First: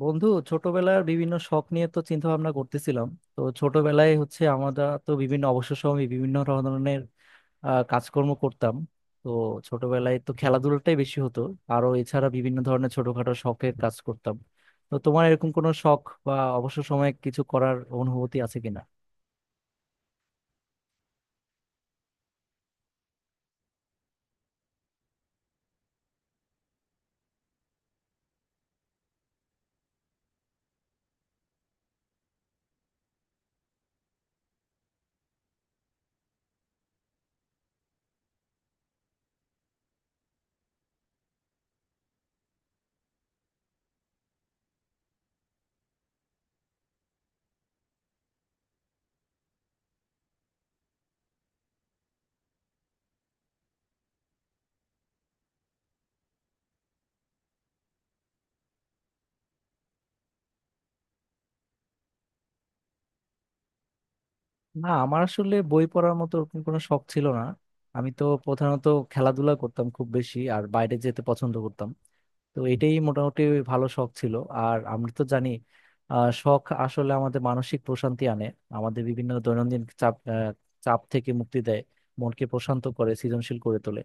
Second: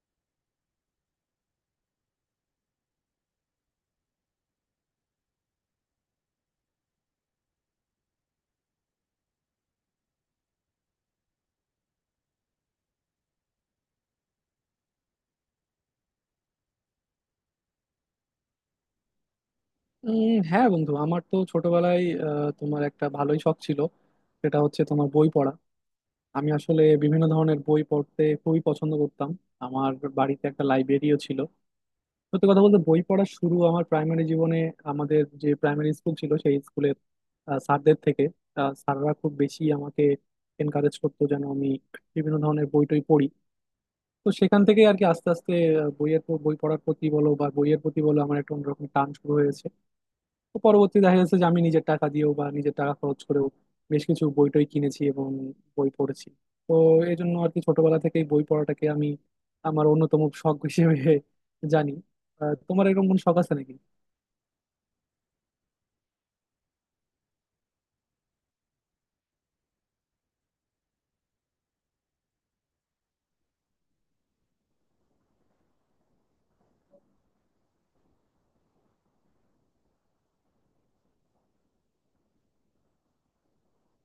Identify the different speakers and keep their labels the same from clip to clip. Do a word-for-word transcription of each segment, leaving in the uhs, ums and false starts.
Speaker 1: বন্ধু ছোটবেলার বিভিন্ন শখ নিয়ে তো চিন্তা ভাবনা করতেছিলাম। তো ছোটবেলায় হচ্ছে আমরা তো বিভিন্ন অবসর সময়ে বিভিন্ন ধরনের আহ, কাজকর্ম করতাম। তো ছোটবেলায় তো খেলাধুলাটাই বেশি হতো, আরো এছাড়া বিভিন্ন ধরনের ছোটখাটো শখের কাজ করতাম। তো তোমার এরকম কোনো শখ বা অবসর সময়ে কিছু করার অনুভূতি আছে কিনা?
Speaker 2: উম, হ্যাঁ বন্ধু, আমার তো ছোটবেলায় আহ, তোমার একটা ভালোই শখ ছিল। সেটা হচ্ছে তোমার বই পড়া। আমি আসলে বিভিন্ন ধরনের বই পড়তে খুবই পছন্দ করতাম। আমার বাড়িতে একটা লাইব্রেরিও ছিল। সত্যি কথা বলতে, বই পড়া শুরু আমার প্রাইমারি জীবনে। আমাদের যে প্রাইমারি স্কুল ছিল সেই স্কুলের স্যারদের থেকে। আহ, স্যাররা খুব বেশি আমাকে এনকারেজ করতো যেন আমি বিভিন্ন ধরনের বই টই পড়ি। তো সেখান থেকে আর কি আস্তে আস্তে আহ, বইয়ের প- বই পড়ার প্রতি বলো বা বইয়ের প্রতি বলো, আমার একটা অন্যরকম টান শুরু হয়েছে। তো পরবর্তী দেখা যাচ্ছে যে আমি নিজের টাকা দিয়েও বা নিজের টাকা খরচ করেও বেশ কিছু বই টই কিনেছি এবং বই পড়েছি। তো এই জন্য আর কি ছোটবেলা থেকেই বই পড়াটাকে আমি আমার অন্যতম শখ হিসেবে জানি। আহ, তোমার এরকম কোনো শখ আছে নাকি?
Speaker 1: না, আমার আসলে বই পড়ার মতো ওরকম কোনো শখ ছিল না। আমি তো প্রধানত খেলাধুলা করতাম খুব বেশি, আর বাইরে যেতে পছন্দ করতাম। তো এটাই মোটামুটি ভালো শখ ছিল। আর আমরা তো জানি আহ, শখ আসলে আমাদের মানসিক প্রশান্তি আনে, আমাদের বিভিন্ন দৈনন্দিন চাপ আহ, চাপ থেকে মুক্তি দেয়, মনকে প্রশান্ত করে, সৃজনশীল করে তোলে।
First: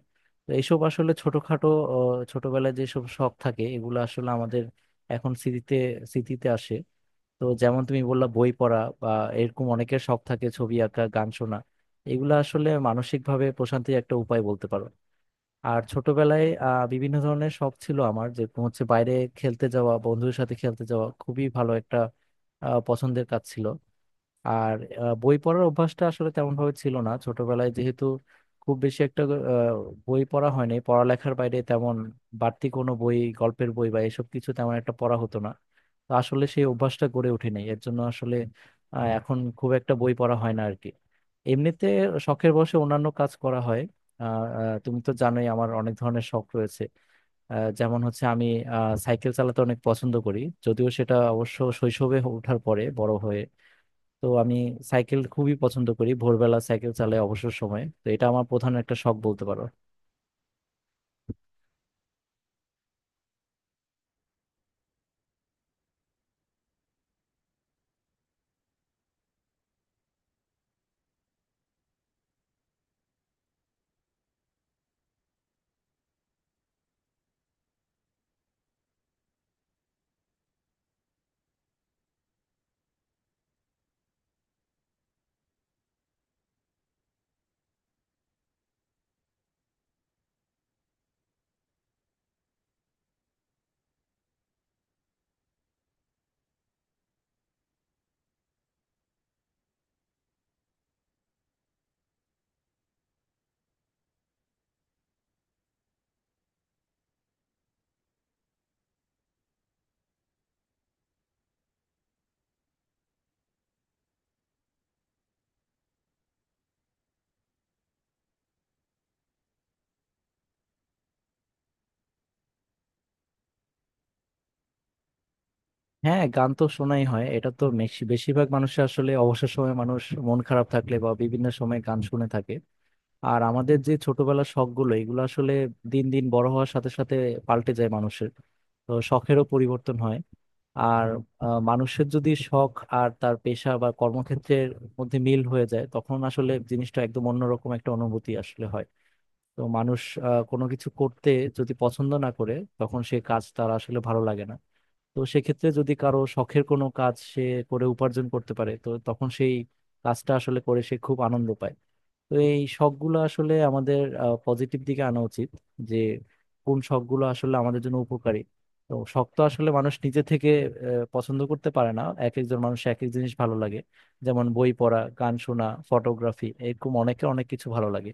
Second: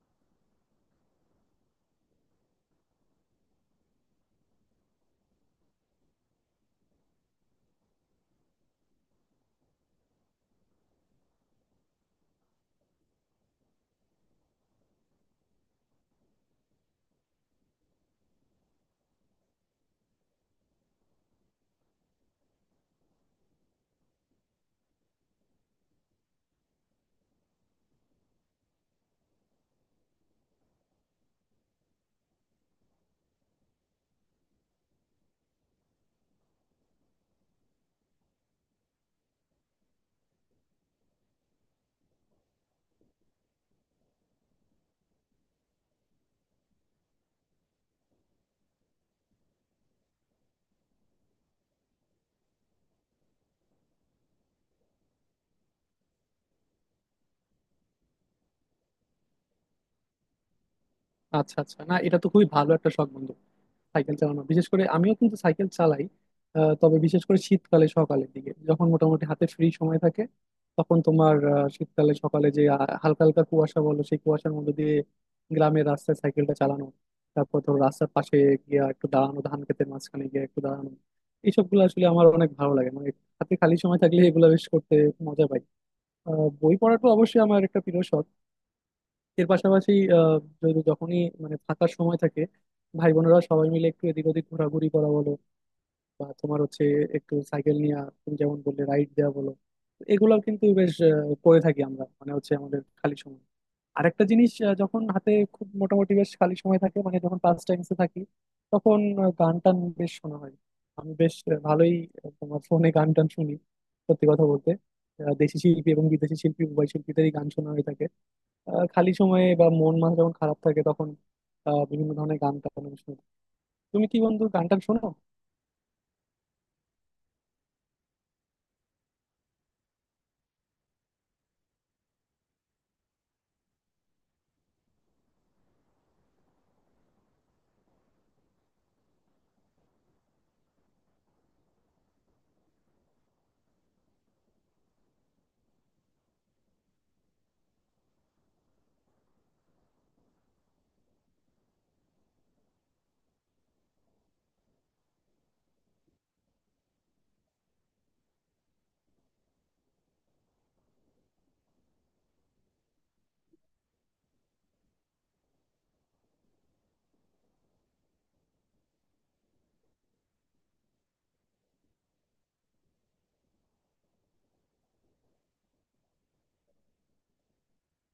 Speaker 1: তো এইসব আসলে ছোটখাটো আহ, ছোটবেলায় যেসব শখ থাকে এগুলো আসলে আমাদের এখন স্মৃতিতে স্মৃতিতে আসে। তো যেমন তুমি বললা বই পড়া, বা এরকম অনেকের শখ থাকে ছবি আঁকা, গান শোনা। এগুলো আসলে মানসিকভাবে প্রশান্তির একটা উপায় বলতে পারো। আর ছোটবেলায় আহ, বিভিন্ন ধরনের শখ ছিল আমার, যেরকম হচ্ছে বাইরে খেলতে যাওয়া, বন্ধুদের সাথে খেলতে যাওয়া খুবই ভালো একটা আহ, পছন্দের কাজ ছিল। আর আহ, বই পড়ার অভ্যাসটা আসলে তেমন ভাবে ছিল না ছোটবেলায়, যেহেতু খুব বেশি একটা আহ, বই পড়া হয়নি পড়ালেখার বাইরে তেমন, বাড়তি কোনো বই, গল্পের বই বা এসব কিছু তেমন একটা পড়া হতো না। তো আসলে সেই অভ্যাসটা গড়ে ওঠেনি, এর জন্য আসলে আহ, এখন খুব একটা বই পড়া হয় না আর কি এমনিতে। শখের বশে অন্যান্য কাজ করা হয়। আহ, আহ, তুমি তো জানোই আমার অনেক ধরনের শখ রয়েছে। আহ, যেমন হচ্ছে আমি আহ, সাইকেল চালাতে অনেক পছন্দ করি, যদিও সেটা অবশ্য শৈশবে ওঠার পরে বড় হয়ে। তো আমি সাইকেল খুবই পছন্দ করি, ভোরবেলা সাইকেল চালাই অবসর সময়ে, তো এটা আমার প্রধান একটা শখ বলতে পারো।
Speaker 2: আচ্ছা আচ্ছা, না এটা তো খুবই ভালো একটা শখ বন্ধু। সাইকেল চালানো, বিশেষ করে আমিও কিন্তু সাইকেল চালাই। আহ, তবে বিশেষ করে শীতকালে সকালের দিকে যখন মোটামুটি হাতে ফ্রি সময় থাকে, তখন তোমার আহ, শীতকালে সকালে যে আহ, হালকা হালকা কুয়াশা বলো, সেই কুয়াশার মধ্যে দিয়ে গ্রামের রাস্তায় সাইকেলটা চালানো, তারপর ধরো রাস্তার পাশে গিয়ে একটু দাঁড়ানো, ধান ক্ষেতের মাঝখানে গিয়ে একটু দাঁড়ানো, এইসব গুলো আসলে আমার অনেক ভালো লাগে। মানে হাতে খালি সময় থাকলে এগুলো বেশ করতে মজা পাই। আহ, বই পড়াটা অবশ্যই আমার একটা প্রিয় শখ। এর পাশাপাশি আহ, যদি যখনই মানে ফাঁকা সময় থাকে, ভাই বোনেরা সবাই মিলে একটু এদিক ওদিক ঘোরাঘুরি করা বলো, বা তোমার হচ্ছে একটু সাইকেল নিয়ে তুমি যেমন বললে রাইড দেওয়া বলো, এগুলো কিন্তু বেশ আহ, করে থাকি আমরা মানে হচ্ছে আমাদের খালি সময়। আরেকটা জিনিস, আহ, যখন হাতে খুব মোটামুটি বেশ খালি সময় থাকে, মানে যখন পাস টাইমসে থাকি তখন আহ, গান টান বেশ শোনা হয়। আমি বেশ আহ, ভালোই আহ, তোমার ফোনে গান টান শুনি। সত্যি কথা বলতে আহ, দেশি শিল্পী এবং বিদেশি শিল্পী উভয় শিল্পীদেরই গান শোনা হয়ে থাকে। আহ, খালি সময়ে বা মন মাঝে যখন খারাপ থাকে, তখন আহ, বিভিন্ন ধরনের গান টান আমি শুনি। তুমি কি বন্ধু গান টান শোনো?
Speaker 1: হ্যাঁ, গান তো শোনাই হয়, এটা তো মেশ- বেশিরভাগ মানুষের আসলে অবসর সময়ে মানুষ মন খারাপ থাকলে বা বিভিন্ন সময় গান শুনে থাকে। আর আমাদের যে ছোটবেলার শখ গুলো এগুলো আসলে দিন দিন বড় হওয়ার সাথে সাথে পাল্টে যায় মানুষের, তো শখেরও পরিবর্তন হয়। আর আহ, মানুষের যদি শখ আর তার পেশা বা কর্মক্ষেত্রের মধ্যে মিল হয়ে যায়, তখন আসলে জিনিসটা একদম অন্যরকম একটা অনুভূতি আসলে হয়। তো মানুষ আহ, কোনো কিছু করতে যদি পছন্দ না করে, তখন সে কাজ তার আসলে ভালো লাগে না। তো সেক্ষেত্রে যদি কারো শখের কোনো কাজ সে করে উপার্জন করতে পারে, তো তখন সেই কাজটা আসলে করে সে খুব আনন্দ পায়। তো এই শখগুলো আসলে আমাদের পজিটিভ দিকে আনা উচিত, যে কোন শখগুলো আসলে আমাদের জন্য উপকারী। তো শখ তো আসলে মানুষ নিজে থেকে আহ, পছন্দ করতে পারে না, এক একজন মানুষ এক এক জিনিস ভালো লাগে। যেমন বই পড়া, গান শোনা, ফটোগ্রাফি, এরকম অনেকের অনেক কিছু ভালো লাগে।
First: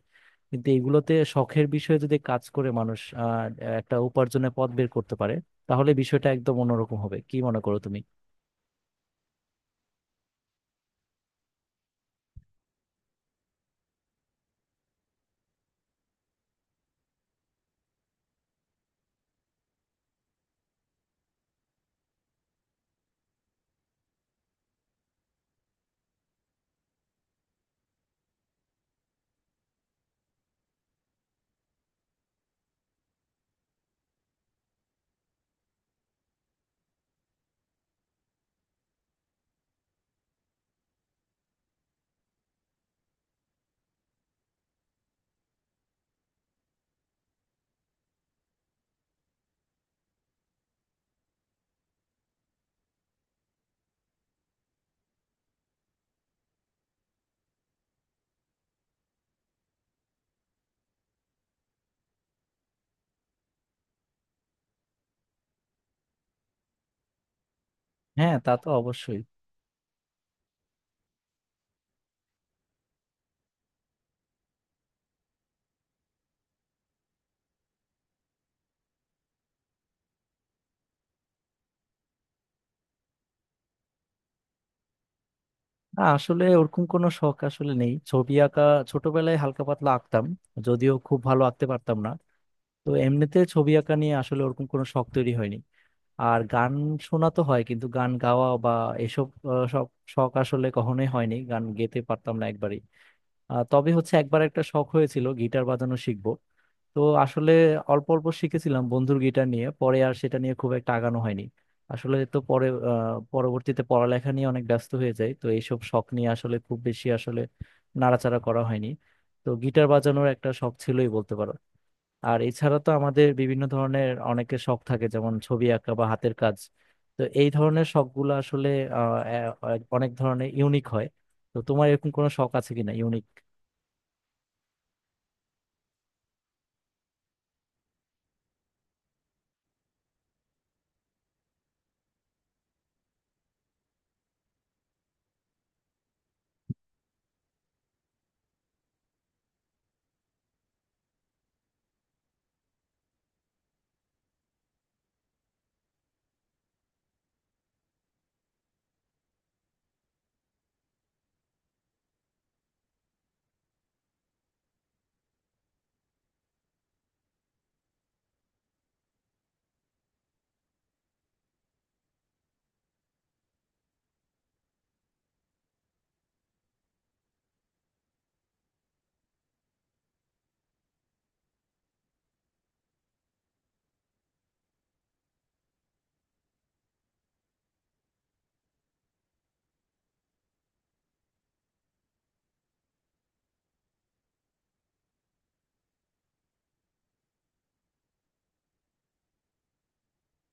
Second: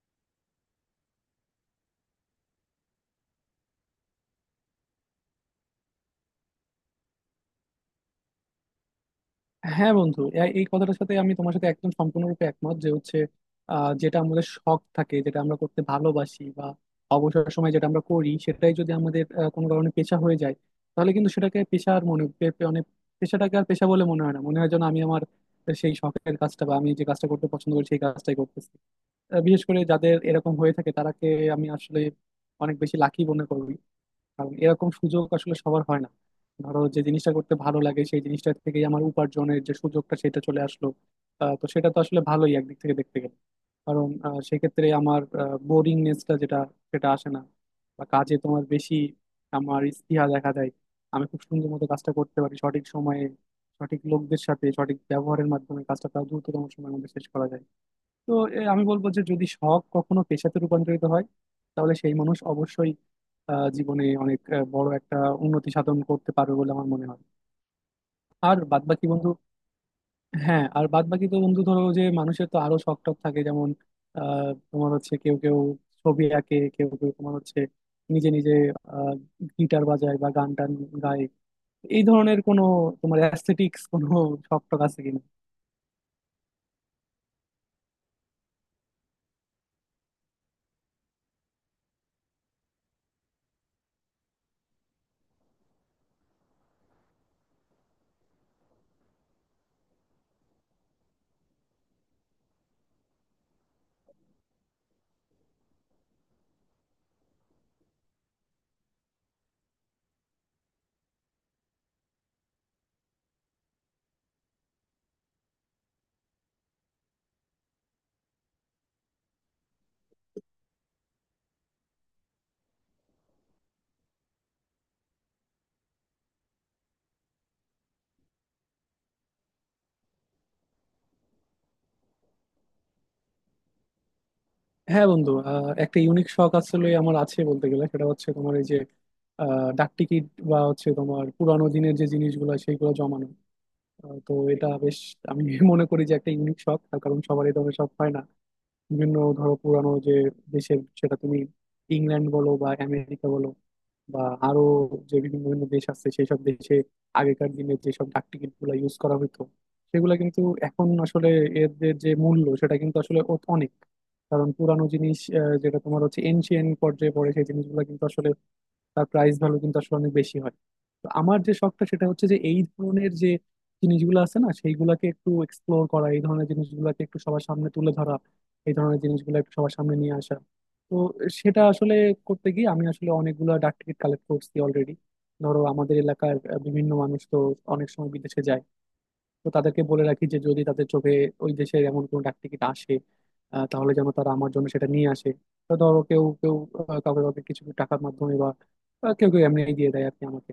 Speaker 1: কিন্তু এইগুলোতে শখের বিষয়ে যদি কাজ করে মানুষ আহ, একটা উপার্জনের পথ বের করতে পারে, তাহলে বিষয়টা একদম অন্যরকম হবে, কি মনে করো তুমি?
Speaker 2: হ্যাঁ বন্ধু, এ- এই কথাটার সাথে আমি তোমার সাথে একদম সম্পূর্ণরূপে একমত যে হচ্ছে আহ, যেটা আমাদের শখ থাকে, যেটা আমরা করতে ভালোবাসি বা অবসর সময় যেটা আমরা করি, সেটাই যদি আমাদের আহ, কোনো কারণে পেশা হয়ে যায়, তাহলে কিন্তু সেটাকে পেশার মনে পে- পে- মানে পেশাটাকে আর পেশা বলে মনে হয় না, মনে হয় যেন আমি আমার সেই শখের কাজটা বা আমি যে কাজটা করতে পছন্দ করি সেই কাজটাই করতেছি। আহ, বিশেষ করে যাদের এরকম হয়ে থাকে তারাকে আমি আসলে অনেক বেশি লাকি মনে করি, কারণ এরকম সুযোগ আসলে সবার হয় না। ধরো, যে জিনিসটা করতে ভালো লাগে সেই জিনিসটা থেকেই আমার উপার্জনের যে সুযোগটা, সেটা চলে আসলো। আহ, তো সেটা তো আসলে ভালোই একদিক থেকে দেখতে গেলে, কারণ আহ, সেক্ষেত্রে আমার বোরিংনেসটা যেটা, সেটা আসে না, বা কাজে তোমার বেশি আমার স্পৃহা দেখা দেয়। আমি খুব সুন্দর মতো কাজটা করতে পারি সঠিক সময়ে, সঠিক লোকদের সাথে সঠিক ব্যবহারের মাধ্যমে কাজটা প্রায় দ্রুততম সময়ের মধ্যে শেষ করা যায়। তো এ, আমি বলবো যে যদি শখ কখনো পেশাতে রূপান্তরিত হয়, তাহলে সেই মানুষ অবশ্যই আহ, জীবনে অনেক আহ, বড় একটা উন্নতি সাধন করতে পারবে বলে আমার মনে হয়।
Speaker 1: হ্যাঁ, তা
Speaker 2: আর
Speaker 1: তো
Speaker 2: বাদবাকি
Speaker 1: অবশ্যই।
Speaker 2: বন্ধু, হ্যাঁ আর বাদবাকি তো বন্ধু, ধরো যে মানুষের তো আরো শখ টখ থাকে। যেমন আহ, তোমার হচ্ছে কেউ কেউ ছবি আঁকে, কেউ কেউ তোমার হচ্ছে নিজে নিজে আহ, গিটার বাজায় বা গান টান গায়। এই ধরনের কোনো তোমার অ্যাস্থেটিক্স কোনো শখ টখ আছে কিনা?
Speaker 1: না, আসলে ওরকম কোনো শখ আসলে নেই। ছবি আঁকা ছোটবেলায় হালকা পাতলা আঁকতাম, যদিও খুব ভালো আঁকতে পারতাম না। তো এমনিতে ছবি আঁকা নিয়ে আসলে ওরকম কোনো শখ তৈরি হয়নি। আর গান শোনা তো হয়, কিন্তু গান গাওয়া বা এসব আহ, সব শখ আসলে কখনোই হয়নি, গান গেতে পারতাম না একবারই। আহ, তবে হচ্ছে একবার একটা শখ হয়েছিল গিটার বাজানো শিখবো। তো আসলে অল্প অল্প শিখেছিলাম বন্ধুর গিটার নিয়ে, পরে আর সেটা নিয়ে খুব একটা আগানো হয়নি আসলে। তো পরে আহ, পরবর্তীতে পড়ালেখা নিয়ে অনেক ব্যস্ত হয়ে যায়, তো এইসব শখ নিয়ে আসলে খুব বেশি আসলে নাড়াচাড়া করা হয়নি। তো গিটার বাজানোর একটা শখ ছিলই বলতে পারো। আর এছাড়া তো আমাদের বিভিন্ন ধরনের অনেকের শখ থাকে, যেমন ছবি আঁকা বা হাতের কাজ। তো এই ধরনের শখগুলো আসলে আহ, এ- অনেক ধরনের ইউনিক হয়। তো তোমার এরকম কোনো শখ আছে কিনা ইউনিক?
Speaker 2: হ্যাঁ বন্ধু, আহ, একটা ইউনিক শখ আসলে আমার আছে বলতে গেলে। সেটা হচ্ছে তোমার এই যে আহ, ডাক টিকিট বা হচ্ছে তোমার পুরানো দিনের যে জিনিসগুলো সেইগুলো জমানো। আহ, তো এটা বেশ আমি মনে করি যে একটা ইউনিক শখ। তার কারণ সবারই তো সব হয় না। বিভিন্ন ধরো পুরানো যে দেশের, সেটা তুমি ইংল্যান্ড বলো বা আমেরিকা বলো বা আরো যে বিভিন্ন বিভিন্ন দেশ আছে সেই সব দেশে আগেকার দিনে যেসব ডাক টিকিট গুলা ইউজ করা হতো, সেগুলা কিন্তু এখন আসলে এর এর যে মূল্য সেটা কিন্তু আসলে অ- অনেক। কারণ পুরানো জিনিস আহ, যেটা তোমার হচ্ছে এনশিয়েন্ট পর্যায়ে পড়ে সেই জিনিসগুলো কিন্তু আসলে তার প্রাইস ভ্যালু কিন্তু আসলে অনেক বেশি হয়। তো আমার যে শখটা, সেটা হচ্ছে যে এই ধরনের যে জিনিসগুলো আছে না সেইগুলোকে একটু এক্সপ্লোর করা, এই ধরনের জিনিসগুলোকে একটু সবার সামনে তুলে ধরা, এই ধরনের জিনিসগুলো একটু সবার সামনে নিয়ে আসা। তো সেটা আসলে করতে গিয়ে আমি আসলে অনেকগুলো ডাক টিকিট কালেক্ট করছি অলরেডি। ধরো আমাদের এলাকার আহ, বিভিন্ন মানুষ তো অনেক সময় বিদেশে যায়, তো তাদেরকে বলে রাখি যে যদি তাদের চোখে ওই দেশের এমন কোনো ডাক টিকিট আসে, আহ, তাহলে যেন তারা আমার জন্য সেটা নিয়ে আসে। তো ধরো কেউ কেউ আহ, কাউকে কাউকে কিছু টাকার মাধ্যমে বা আহ, কেউ কেউ এমনি দিয়ে দেয় আর কি আমাকে।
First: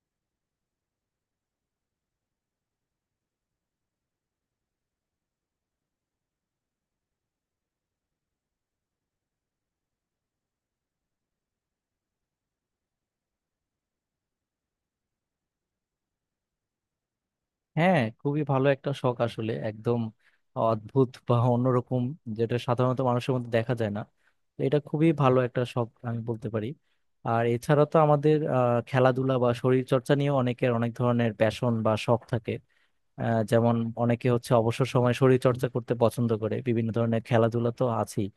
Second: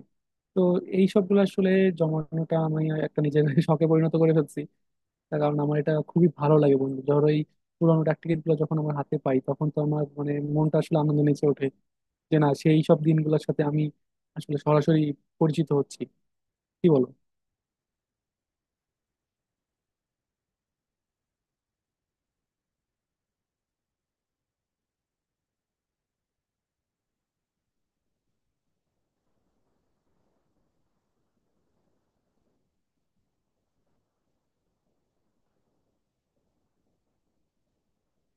Speaker 2: তো এই সবগুলো আসলে জমানোটা আমি একটা নিজের শখে পরিণত করে ফেলছি। তার কারণ আমার এটা খুবই ভালো লাগে বন্ধু। ধরো এই পুরানো ডাক টিকিট গুলো যখন আমার হাতে পাই, তখন তো আমার মানে মনটা আসলে আনন্দ নেচে ওঠে যে না সেই সব দিনগুলোর সাথে আমি আসলে সরাসরি পরিচিত হচ্ছি। কি বলো?
Speaker 1: হ্যাঁ, খুবই ভালো একটা শখ আসলে, একদম অদ্ভুত বা অন্যরকম, যেটা সাধারণত মানুষের মধ্যে দেখা যায় না। তো এটা খুবই ভালো একটা শখ আমি বলতে পারি। আর এছাড়া তো আমাদের আহ, খেলাধুলা বা শরীর চর্চা নিয়েও অনেকের অনেক ধরনের প্যাশন বা শখ থাকে। আহ, যেমন অনেকে হচ্ছে অবসর সময় শরীর চর্চা করতে পছন্দ করে, বিভিন্ন ধরনের খেলাধুলা তো আছেই।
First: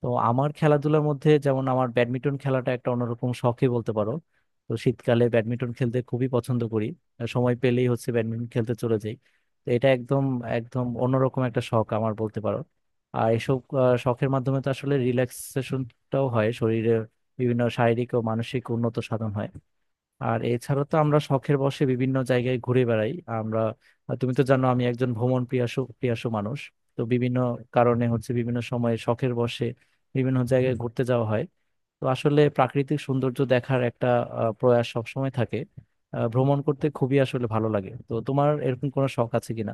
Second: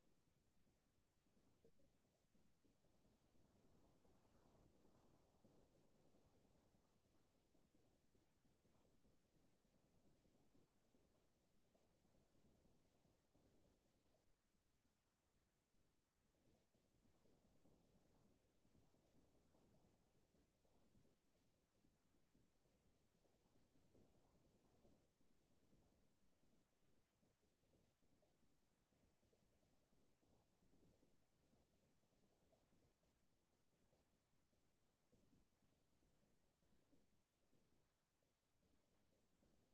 Speaker 1: তো আমার খেলাধুলার মধ্যে যেমন আমার ব্যাডমিন্টন খেলাটা একটা অন্যরকম শখই বলতে পারো। তো শীতকালে ব্যাডমিন্টন খেলতে খুবই পছন্দ করি, আর সময় পেলেই হচ্ছে ব্যাডমিন্টন খেলতে চলে যাই। তো এটা একদম একদম অন্যরকম একটা শখ আমার বলতে পারো। আর এসব আহ, শখের মাধ্যমে তো আসলে রিল্যাক্সেশনটাও হয় শরীরে, বিভিন্ন শারীরিক ও মানসিক উন্নত সাধন হয়। আর এছাড়া তো আমরা শখের বশে বিভিন্ন জায়গায় ঘুরে বেড়াই। আমরা তুমি তো জানো আমি একজন ভ্রমণ প্রিয়াসু প্রিয়াসু মানুষ। তো বিভিন্ন কারণে হচ্ছে বিভিন্ন সময়ে শখের বশে বিভিন্ন জায়গায় ঘুরতে যাওয়া হয়। তো আসলে প্রাকৃতিক সৌন্দর্য দেখার একটা আহ, প্রয়াস সবসময় থাকে। আহ, ভ্রমণ করতে খুবই আসলে ভালো লাগে। তো তোমার এরকম কোনো শখ আছে কিনা?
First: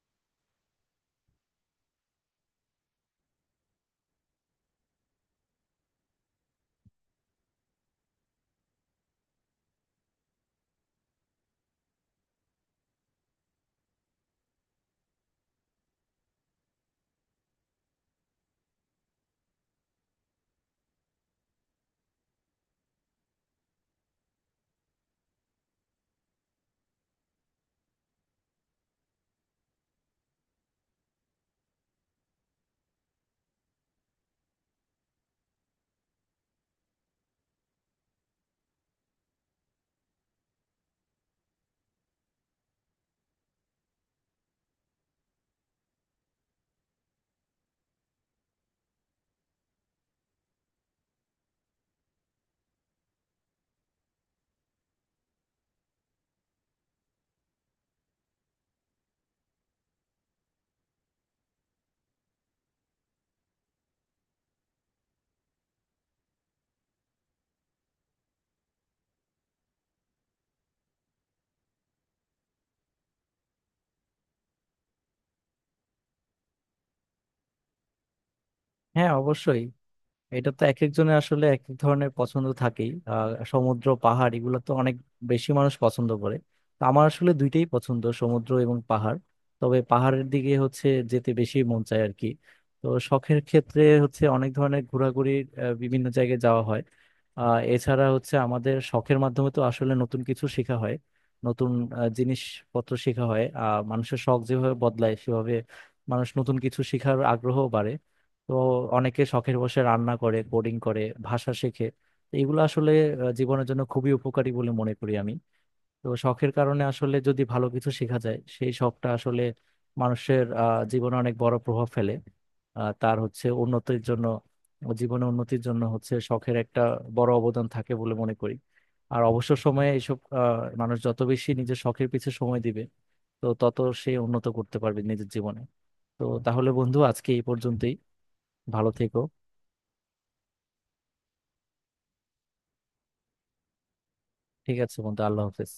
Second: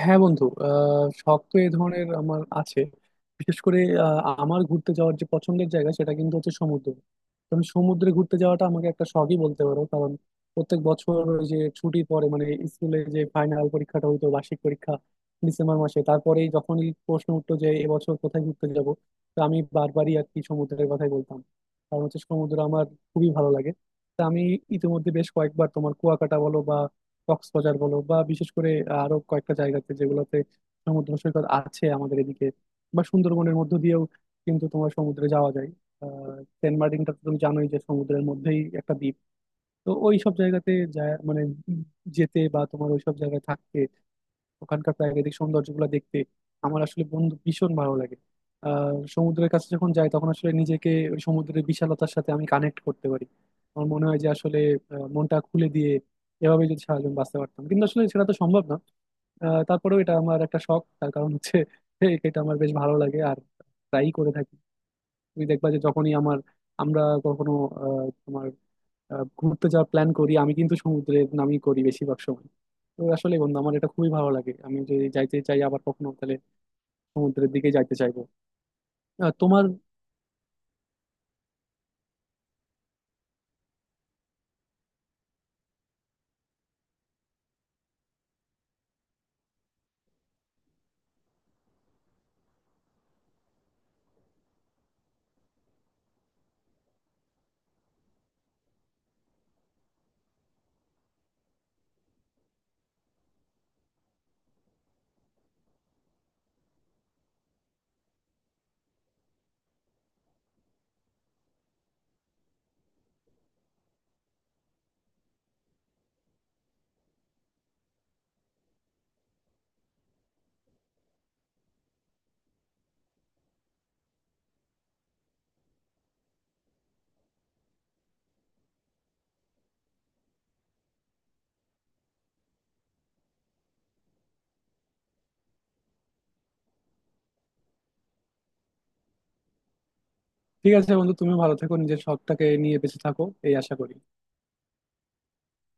Speaker 2: হ্যাঁ বন্ধু, আহ, শখ তো এই ধরনের আমার আছে। বিশেষ করে আহ, আমার ঘুরতে যাওয়ার যে পছন্দের জায়গা, সেটা কিন্তু হচ্ছে সমুদ্র। তো আমি সমুদ্রে ঘুরতে যাওয়াটা আমাকে একটা শখই বলতে পারো, কারণ প্রত্যেক বছর ওই যে ছুটির পরে, মানে স্কুলে যে ফাইনাল পরীক্ষাটা হইতো বার্ষিক পরীক্ষা ডিসেম্বর মাসে, তারপরেই যখনই প্রশ্ন উঠতো যে এবছর কোথায় ঘুরতে যাব, তো আমি বারবারই আর কি সমুদ্রের কথাই বলতাম। কারণ হচ্ছে সমুদ্র আমার খুবই ভালো লাগে। তা আমি ইতিমধ্যে বেশ কয়েকবার তোমার কুয়াকাটা বলো, কক্সবাজার বলো, বা বিশেষ করে আরো কয়েকটা জায়গাতে যেগুলোতে সমুদ্র সৈকত আছে আমাদের এদিকে, বা সুন্দরবনের মধ্য দিয়েও কিন্তু তোমার সমুদ্রে যাওয়া যায়। আহ সেন্ট মার্টিনটা তো তুমি জানোই যে সমুদ্রের মধ্যেই একটা দ্বীপ। তো ওই সব জায়গাতে যায় মানে যেতে বা তোমার ওই সব জায়গায় থাকতে ওখানকার প্রাকৃতিক সৌন্দর্যগুলো দেখতে আমার আসলে বন্ধু ভীষণ ভালো লাগে। আর সমুদ্রের কাছে যখন যাই, তখন আসলে নিজেকে ওই সমুদ্রের বিশালতার সাথে আমি কানেক্ট করতে পারি। আমার মনে হয় যে আসলে আহ, মনটা খুলে দিয়ে এভাবে যদি সারাজীবন বাঁচতে পারতাম, কিন্তু আসলে সেটা তো সম্ভব না। আহ, তারপরেও এটা আমার একটা শখ তার কারণ হচ্ছে এই এটা আমার বেশ ভালো লাগে আর ট্রাই করে থাকি। তুমি দেখবা যে যখনই আমার আমরা কখনো আহ, তোমার আহ, ঘুরতে যাওয়ার প্ল্যান করি আমি কিন্তু সমুদ্রে নামই করি বেশিরভাগ সময়। তো আসলে বন্ধু আমার এটা খুবই ভালো লাগে। আমি যদি যাইতে চাই আবার কখনো, তাহলে সমুদ্রের দিকে যাইতে চাইবো।
Speaker 1: হ্যাঁ,
Speaker 2: আহ,
Speaker 1: অবশ্যই।
Speaker 2: তোমার
Speaker 1: এটা তো এক একজনের আসলে এক এক ধরনের পছন্দ থাকেই। আহ, সমুদ্র, পাহাড়, এগুলো তো অনেক বেশি মানুষ পছন্দ করে। তো আমার আসলে দুইটাই পছন্দ, সমুদ্র এবং পাহাড়। তবে পাহাড়ের দিকে হচ্ছে যেতে বেশি মন চায় আর কি। তো শখের ক্ষেত্রে হচ্ছে অনেক ধরনের ঘোরাঘুরির আহ, বিভিন্ন জায়গায় যাওয়া হয়। আহ, এছাড়া হচ্ছে আমাদের শখের মাধ্যমে তো আসলে নতুন কিছু শেখা হয়, নতুন আহ, জিনিসপত্র শেখা হয়। আহ, মানুষের শখ যেভাবে বদলায় সেভাবে মানুষ নতুন কিছু শেখার আগ্রহ বাড়ে। তো অনেকে শখের বসে রান্না করে, কোডিং করে, ভাষা শেখে। তো এগুলো আসলে আহ, জীবনের জন্য খুবই উপকারী বলে মনে করি আমি। তো শখের কারণে আসলে যদি ভালো কিছু শেখা যায়, সেই শখটা আসলে মানুষের আহ, জীবনে অনেক বড় প্রভাব ফেলে। আহ, তার হচ্ছে উন্নতির জন্য, জীবনে উন্নতির জন্য হচ্ছে শখের একটা বড় অবদান থাকে বলে মনে করি। আর অবসর সময়ে এইসব আহ, মানুষ যত বেশি নিজের শখের পিছে সময় দিবে, তো তত সে উন্নত করতে পারবে নিজের জীবনে। তো তাহলে বন্ধু, আজকে এই পর্যন্তই। ভালো থেকো।
Speaker 2: ঠিক আছে বন্ধু, তুমি ভালো থেকো, নিজের শখটাকে নিয়ে বেঁচে থাকো এই আশা করি।
Speaker 1: ঠিক আছে বন্ধু, আল্লাহ হাফেজ।